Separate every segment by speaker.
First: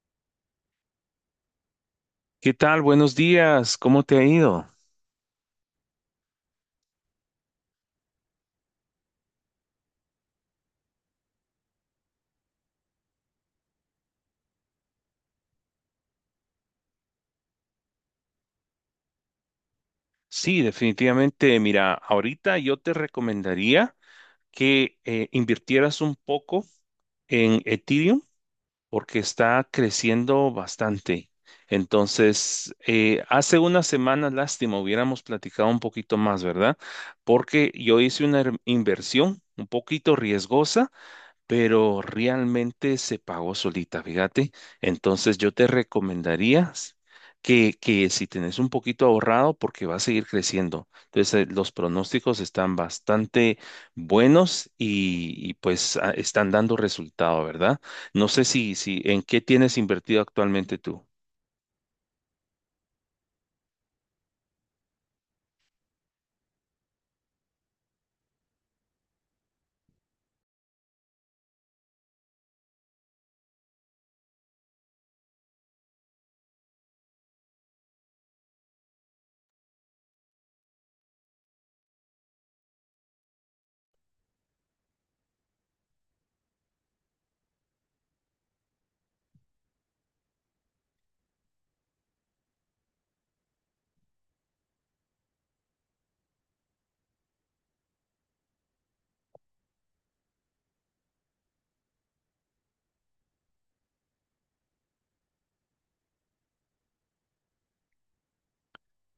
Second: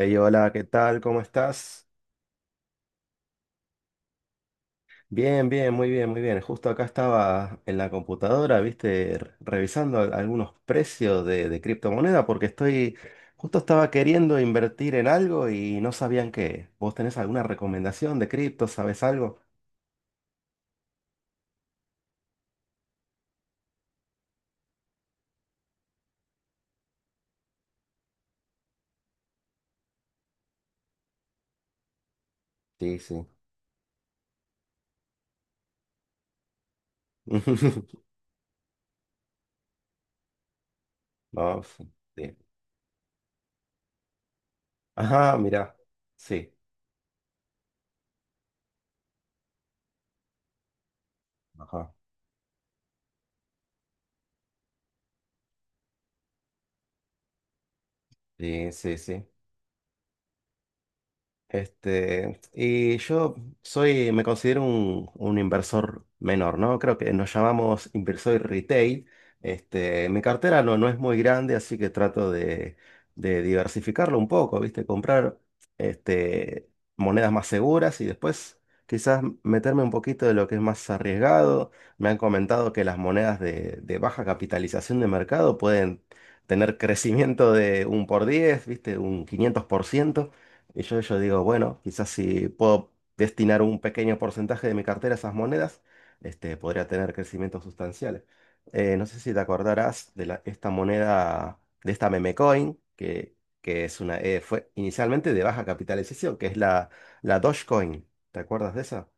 Speaker 1: Ey, hola, ¿qué tal? ¿Cómo estás?
Speaker 2: ¿Qué tal? Buenos días. ¿Cómo te ha ido?
Speaker 1: Bien, bien, muy bien, muy bien. Justo acá estaba en la computadora, viste, revisando algunos precios de criptomoneda porque justo estaba queriendo invertir en algo y no sabían qué. ¿Vos tenés alguna recomendación de cripto? ¿Sabes algo?
Speaker 2: Sí, definitivamente. Mira, ahorita yo te recomendaría que invirtieras un poco en Ethereum porque está creciendo bastante. Entonces,
Speaker 1: Sí, sí.
Speaker 2: hace una semana, lástima, hubiéramos platicado un poquito más, ¿verdad? Porque yo hice una inversión un poquito riesgosa
Speaker 1: No, sí,
Speaker 2: pero
Speaker 1: sí.
Speaker 2: realmente se pagó solita, fíjate.
Speaker 1: Ajá,
Speaker 2: Entonces yo te
Speaker 1: mira. Sí.
Speaker 2: recomendaría que si tenés un poquito ahorrado, porque va a seguir creciendo. Entonces los
Speaker 1: Ajá.
Speaker 2: pronósticos están bastante buenos y, pues están dando resultado, ¿verdad? No sé
Speaker 1: Sí,
Speaker 2: si,
Speaker 1: sí,
Speaker 2: si en
Speaker 1: sí.
Speaker 2: qué tienes invertido actualmente tú.
Speaker 1: Este, y me considero un inversor menor, ¿no? Creo que nos llamamos inversor retail. Este, mi cartera no es muy grande, así que trato de diversificarlo un poco, ¿viste? Comprar este, monedas más seguras y después quizás meterme un poquito de lo que es más arriesgado. Me han comentado que las monedas de baja capitalización de mercado pueden tener crecimiento de un por diez, ¿viste? Un 500%. Y yo digo, bueno, quizás si puedo destinar un pequeño porcentaje de mi cartera a esas monedas, este, podría tener crecimientos sustanciales. No sé si te acordarás de esta moneda, de esta meme coin, que fue inicialmente de baja capitalización, que es la Dogecoin. ¿Te acuerdas de esa?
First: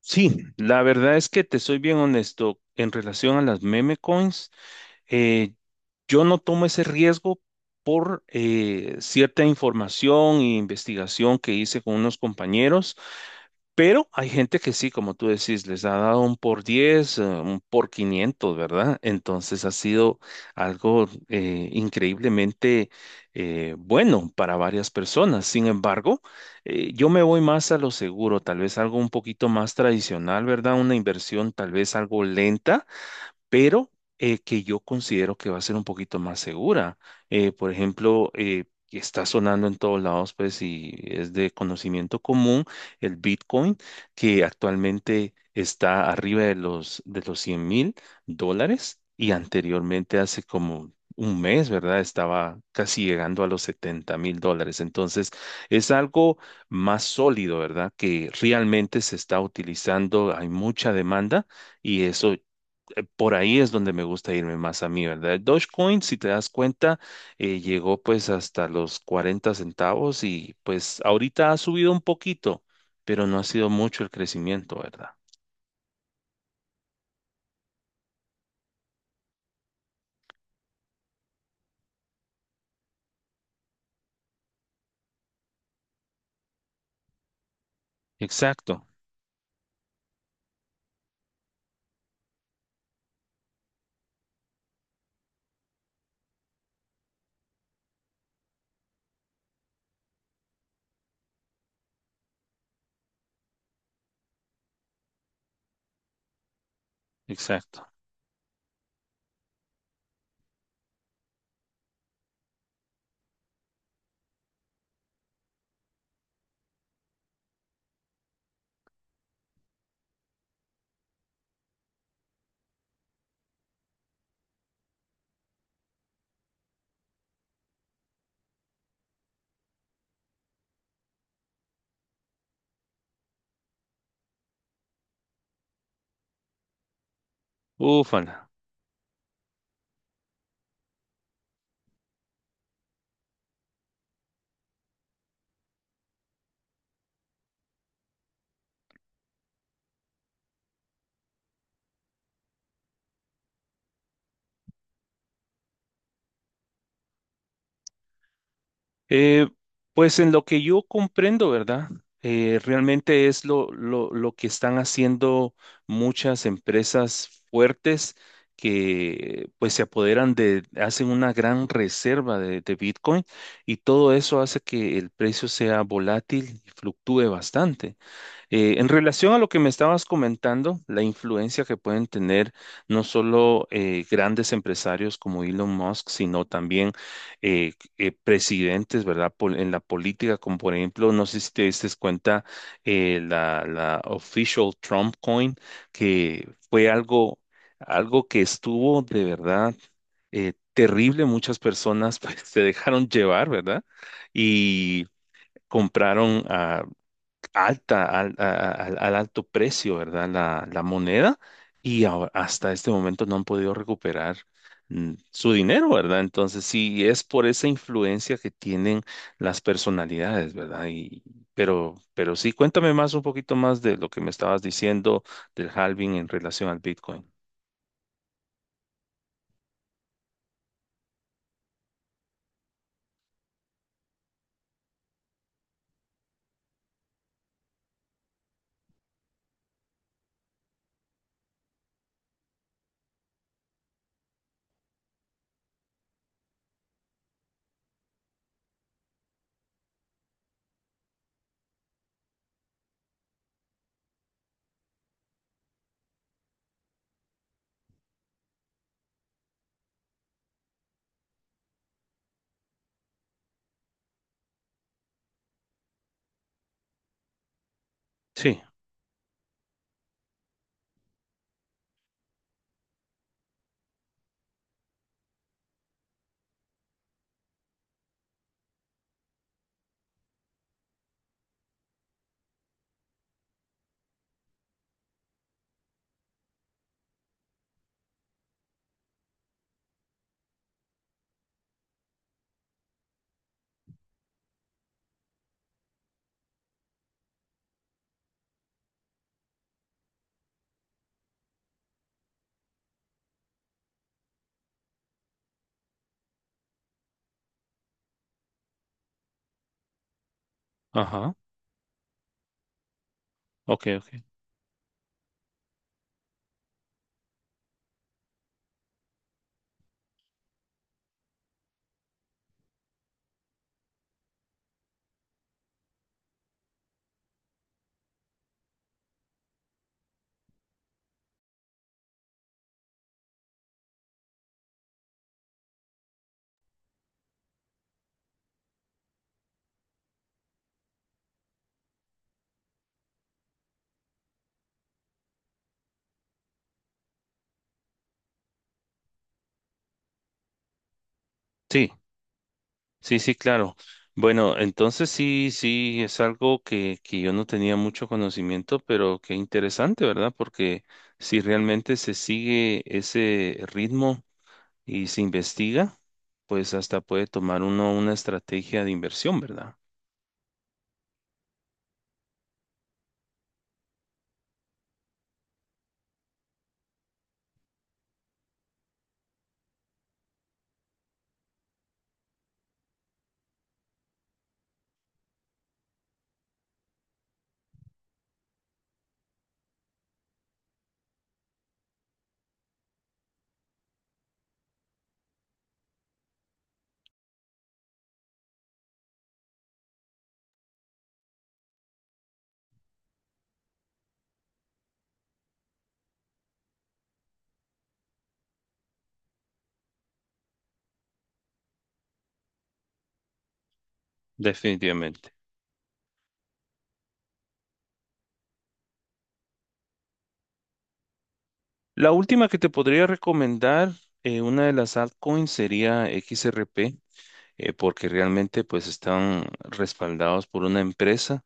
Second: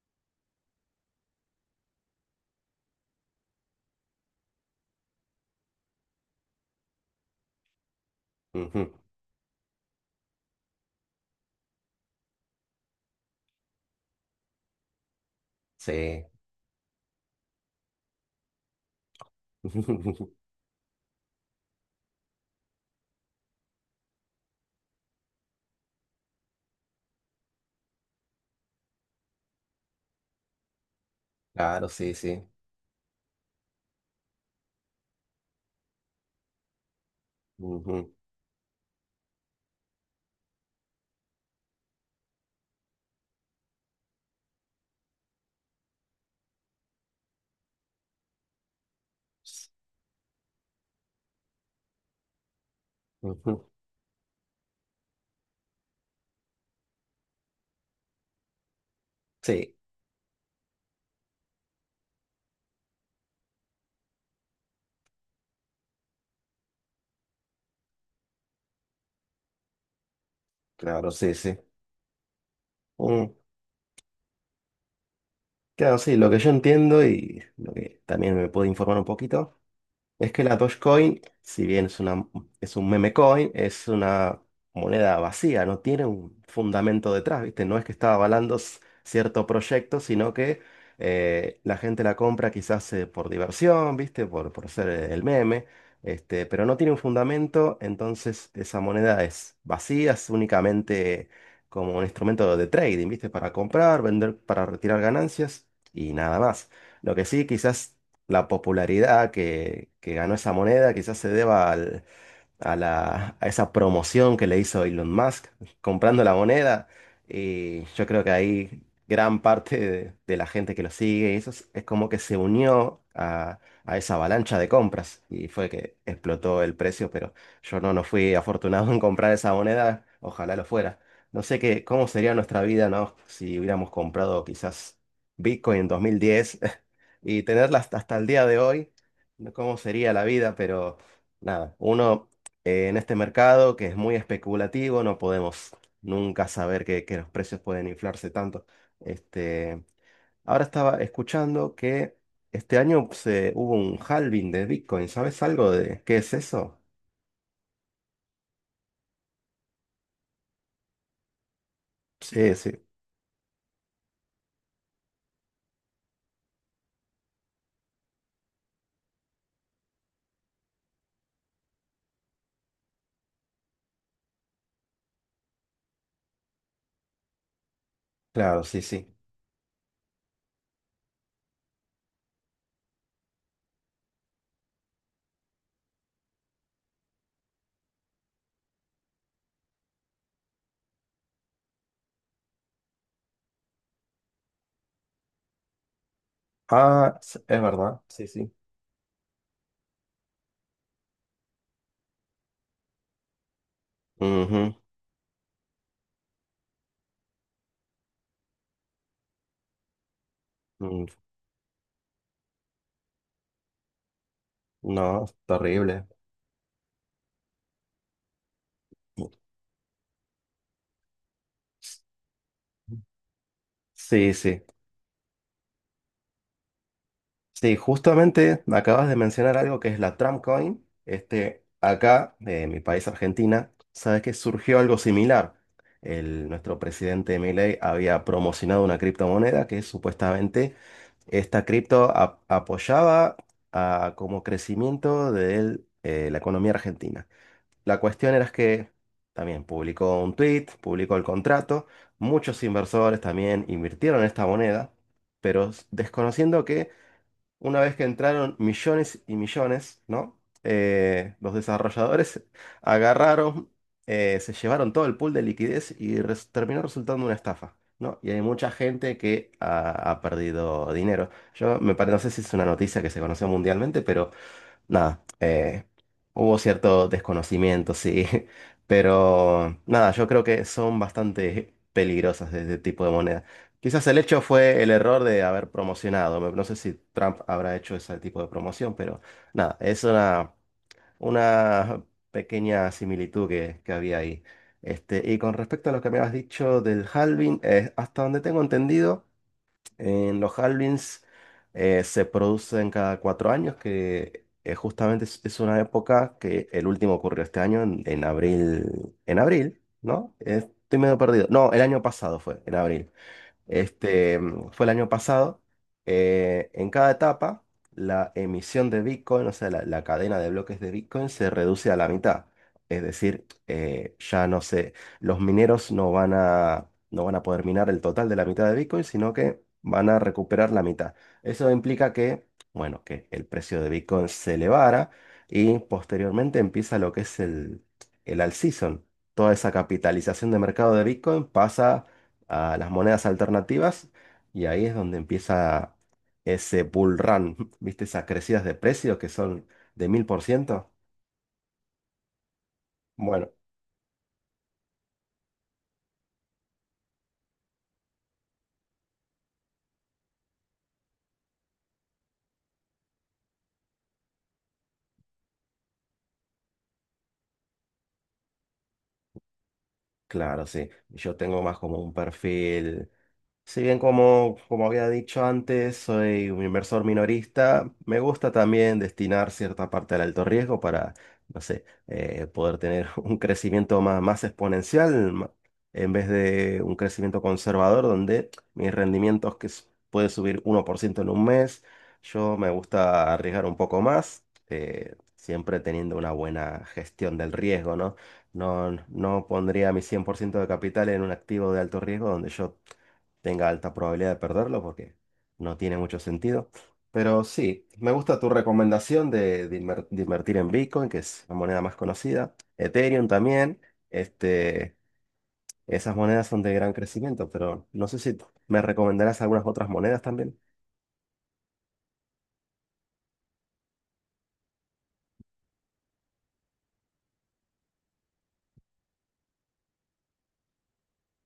Speaker 2: Sí, la verdad es que te soy bien honesto. En relación a las meme coins, eh, Yo no tomo ese riesgo por
Speaker 1: Ujú.
Speaker 2: cierta información e investigación que hice con unos compañeros, pero hay gente que sí, como tú decís, les ha dado
Speaker 1: Sí.
Speaker 2: un por 10, un por 500, ¿verdad? Entonces ha sido algo increíblemente bueno para varias personas. Sin embargo, yo me voy más a lo seguro, tal vez algo un poquito más tradicional, ¿verdad? Una inversión tal
Speaker 1: Claro,
Speaker 2: vez
Speaker 1: sí,
Speaker 2: algo
Speaker 1: sí.
Speaker 2: lenta pero que yo considero que va a ser un poquito más segura. Por
Speaker 1: Ujú,
Speaker 2: ejemplo, está sonando en todos lados, pues, y es de conocimiento común el Bitcoin, que actualmente está arriba de los 100.000 dólares y anteriormente hace como un mes, ¿verdad? Estaba casi llegando a los
Speaker 1: ujú.
Speaker 2: 70.000 dólares. Entonces, es algo más sólido, ¿verdad? Que realmente se está
Speaker 1: Sí,
Speaker 2: utilizando, hay mucha demanda y eso. Por ahí es donde me gusta irme más a mí, ¿verdad? Dogecoin, si te das cuenta, llegó pues hasta los 40 centavos y pues
Speaker 1: claro, sí,
Speaker 2: ahorita ha
Speaker 1: sí.
Speaker 2: subido un poquito, pero
Speaker 1: Mm.
Speaker 2: no ha sido mucho el crecimiento, ¿verdad?
Speaker 1: Claro, sí, lo que yo entiendo y lo que también me puedo informar un poquito. Es que la Dogecoin, si bien es un meme coin, es una moneda vacía, no tiene un fundamento detrás, ¿viste? No es que está avalando
Speaker 2: Exacto,
Speaker 1: cierto proyecto, sino que la gente la compra quizás por diversión, ¿viste? Por ser el meme, este, pero no tiene un fundamento, entonces esa moneda es vacía, es únicamente como un instrumento de trading, ¿viste? Para comprar, vender, para retirar ganancias y nada más. Lo que sí,
Speaker 2: exacto.
Speaker 1: quizás la popularidad que ganó esa moneda quizás se deba a esa promoción que le hizo Elon Musk comprando la moneda. Y yo creo que ahí gran parte de la gente que lo sigue, y eso es como que se unió a esa avalancha de compras y fue que explotó el precio, pero yo no fui afortunado en comprar esa moneda, ojalá lo fuera. No sé qué, cómo sería nuestra vida, ¿no? Si hubiéramos comprado quizás Bitcoin en 2010 y tenerla hasta el día
Speaker 2: Ufala.
Speaker 1: de hoy, ¿no? ¿Cómo sería la vida? Pero nada, uno en este mercado que es muy especulativo, no podemos nunca saber que los precios pueden inflarse tanto. Este, ahora estaba escuchando que este año hubo un halving de Bitcoin. ¿Sabes algo de qué es eso?
Speaker 2: Eh, pues en lo que yo comprendo, ¿verdad?
Speaker 1: Sí,
Speaker 2: Eh,
Speaker 1: sí,
Speaker 2: realmente es lo que están haciendo muchas empresas fuertes que pues se apoderan de, hacen una gran reserva de Bitcoin y todo eso hace que el precio sea volátil y fluctúe bastante.
Speaker 1: claro,
Speaker 2: Eh,
Speaker 1: sí,
Speaker 2: en
Speaker 1: sí.
Speaker 2: relación a lo que me estabas comentando, la influencia que pueden tener no solo grandes empresarios como Elon Musk, sino también presidentes, ¿verdad? En la política, como por ejemplo, no sé si te diste cuenta, la official Trump coin, que fue
Speaker 1: Ah,
Speaker 2: algo,
Speaker 1: es verdad, sí,
Speaker 2: algo que
Speaker 1: sí.
Speaker 2: estuvo de verdad terrible. Muchas personas pues, se dejaron llevar, ¿verdad?
Speaker 1: Ujú.
Speaker 2: Y compraron, alta, al, a- al- alto precio, ¿verdad? La
Speaker 1: Mm.
Speaker 2: moneda y hasta este momento no han podido recuperar
Speaker 1: No, es
Speaker 2: su dinero,
Speaker 1: terrible.
Speaker 2: ¿verdad? Entonces, sí, es por esa influencia que tienen las personalidades, ¿verdad? Pero sí, cuéntame más un poquito más de lo que me
Speaker 1: Sí,
Speaker 2: estabas
Speaker 1: sí.
Speaker 2: diciendo del halving en relación al Bitcoin.
Speaker 1: Sí, justamente acabas de mencionar algo que es la Tramcoin. Este, acá, de mi país, Argentina, sabes que surgió algo similar. Nuestro presidente Milei había promocionado una criptomoneda que supuestamente esta cripto apoyaba como crecimiento de la economía argentina. La cuestión era que también publicó un tweet, publicó el contrato. Muchos inversores también invirtieron en esta moneda, pero desconociendo que una vez que entraron millones y millones, ¿no? Los desarrolladores agarraron, se llevaron todo el pool de liquidez y terminó resultando una estafa, ¿no? Y hay
Speaker 2: Sí,
Speaker 1: mucha gente que ha perdido dinero. Yo me parece, no sé si es una noticia que se conoció mundialmente, pero nada, hubo cierto desconocimiento, sí, pero nada, yo creo que son bastante peligrosas de este tipo de moneda. Quizás el hecho fue el error de haber promocionado. No, no sé si Trump habrá hecho ese tipo de promoción, pero nada, es una pequeña similitud que había ahí. Este, y con respecto a lo que me has dicho del halving, hasta donde tengo entendido. En los halvings se producen cada 4 años, que justamente es una época que el último ocurrió este año, en abril, en abril, ¿no? Estoy medio
Speaker 2: ajá,
Speaker 1: perdido. No, el año pasado fue en abril.
Speaker 2: ok, ok.
Speaker 1: Este, fue el año pasado. En cada etapa, la emisión de Bitcoin, o sea, la cadena de bloques de Bitcoin se reduce a la mitad. Es decir, ya no sé, los mineros no van a poder minar el total de la mitad de Bitcoin, sino que van a recuperar la mitad. Eso implica que, bueno, que el precio de Bitcoin se elevara y posteriormente empieza lo que es el alt season. Toda esa capitalización de mercado de Bitcoin pasa a las monedas alternativas y ahí es donde empieza ese bull run, ¿viste? Esas crecidas de precios que son de 1000%.
Speaker 2: Sí. Sí, sí,
Speaker 1: Bueno,
Speaker 2: claro. Bueno, entonces sí, sí, es algo que yo no tenía mucho conocimiento, pero qué interesante, ¿verdad? Porque si realmente se sigue ese ritmo y se investiga, pues hasta puede tomar uno una estrategia de inversión, ¿verdad?
Speaker 1: claro, sí. Yo tengo más como un perfil. Si bien como, como había dicho antes, soy un inversor minorista, me gusta también destinar cierta parte al alto riesgo para, no sé, poder tener un crecimiento más exponencial en vez de un crecimiento conservador donde mis rendimientos que puede subir 1% en un mes, yo me gusta arriesgar un poco más, siempre teniendo una buena gestión del riesgo, ¿no? No, no pondría mi 100% de capital en un activo de alto riesgo donde yo tenga alta probabilidad de perderlo porque no tiene mucho sentido. Pero sí, me gusta tu recomendación de invertir en Bitcoin, que es la moneda más conocida. Ethereum también. Este,
Speaker 2: Definitivamente.
Speaker 1: esas monedas son de gran crecimiento, pero no sé si me recomendarás algunas otras monedas también.
Speaker 2: La última que te podría recomendar, una de las altcoins sería XRP, porque realmente pues están respaldados por una empresa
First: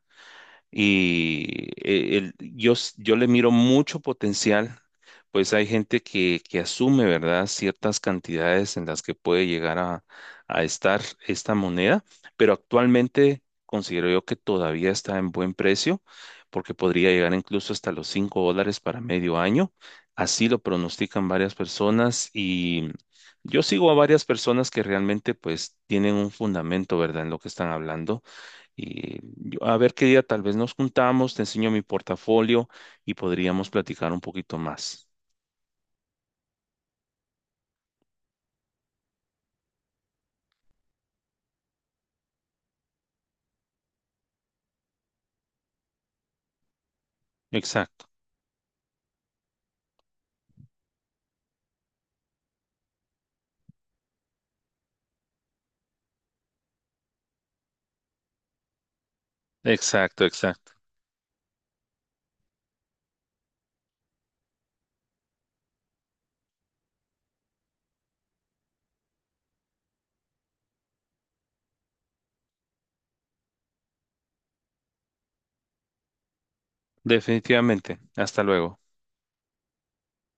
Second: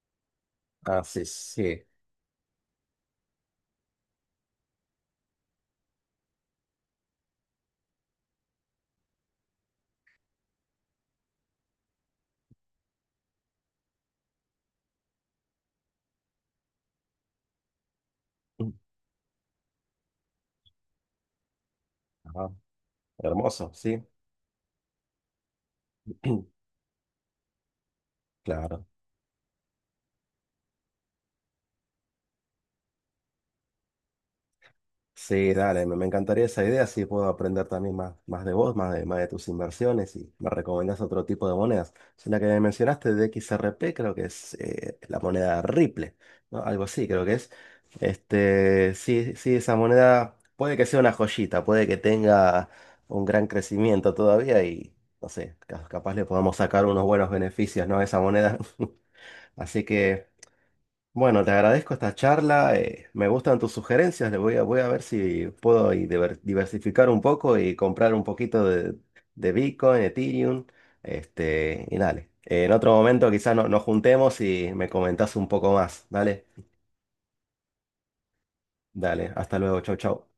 Speaker 1: Ah, sí,
Speaker 2: y
Speaker 1: sí.
Speaker 2: yo le miro mucho potencial, pues hay gente que asume, ¿verdad?, ciertas cantidades en las que puede llegar a estar esta moneda, pero actualmente considero yo que todavía está en buen precio, porque podría llegar incluso hasta los 5 dólares para medio año. Así lo pronostican varias personas
Speaker 1: Ajá,
Speaker 2: y yo
Speaker 1: hermoso,
Speaker 2: sigo a
Speaker 1: sí.
Speaker 2: varias personas que realmente pues tienen un fundamento, ¿verdad?, en lo que están hablando
Speaker 1: Claro.
Speaker 2: y a ver qué día tal vez nos juntamos, te enseño mi portafolio y podríamos platicar un poquito más.
Speaker 1: Sí, dale, me encantaría esa idea, así puedo aprender también más de vos, más de tus inversiones y me recomendás otro tipo de monedas. Es la que me mencionaste de XRP, creo que es la moneda Ripple, ¿no? Algo así, creo que es.
Speaker 2: Exacto,
Speaker 1: Este, sí, sí, esa moneda puede que sea una joyita, puede que tenga un gran crecimiento todavía y, no sé, capaz le podamos sacar unos buenos beneficios, ¿no? A esa moneda. Así
Speaker 2: exacto,
Speaker 1: que...
Speaker 2: exacto.
Speaker 1: Bueno, te agradezco esta charla. Me gustan tus sugerencias. Le voy a ver si puedo ahí diversificar un poco y comprar un poquito de Bitcoin, Ethereum. Este, y dale. En otro momento quizás nos juntemos y me comentás un poco más. Dale,
Speaker 2: Definitivamente. Hasta luego.
Speaker 1: dale. Hasta luego. Chau, chau.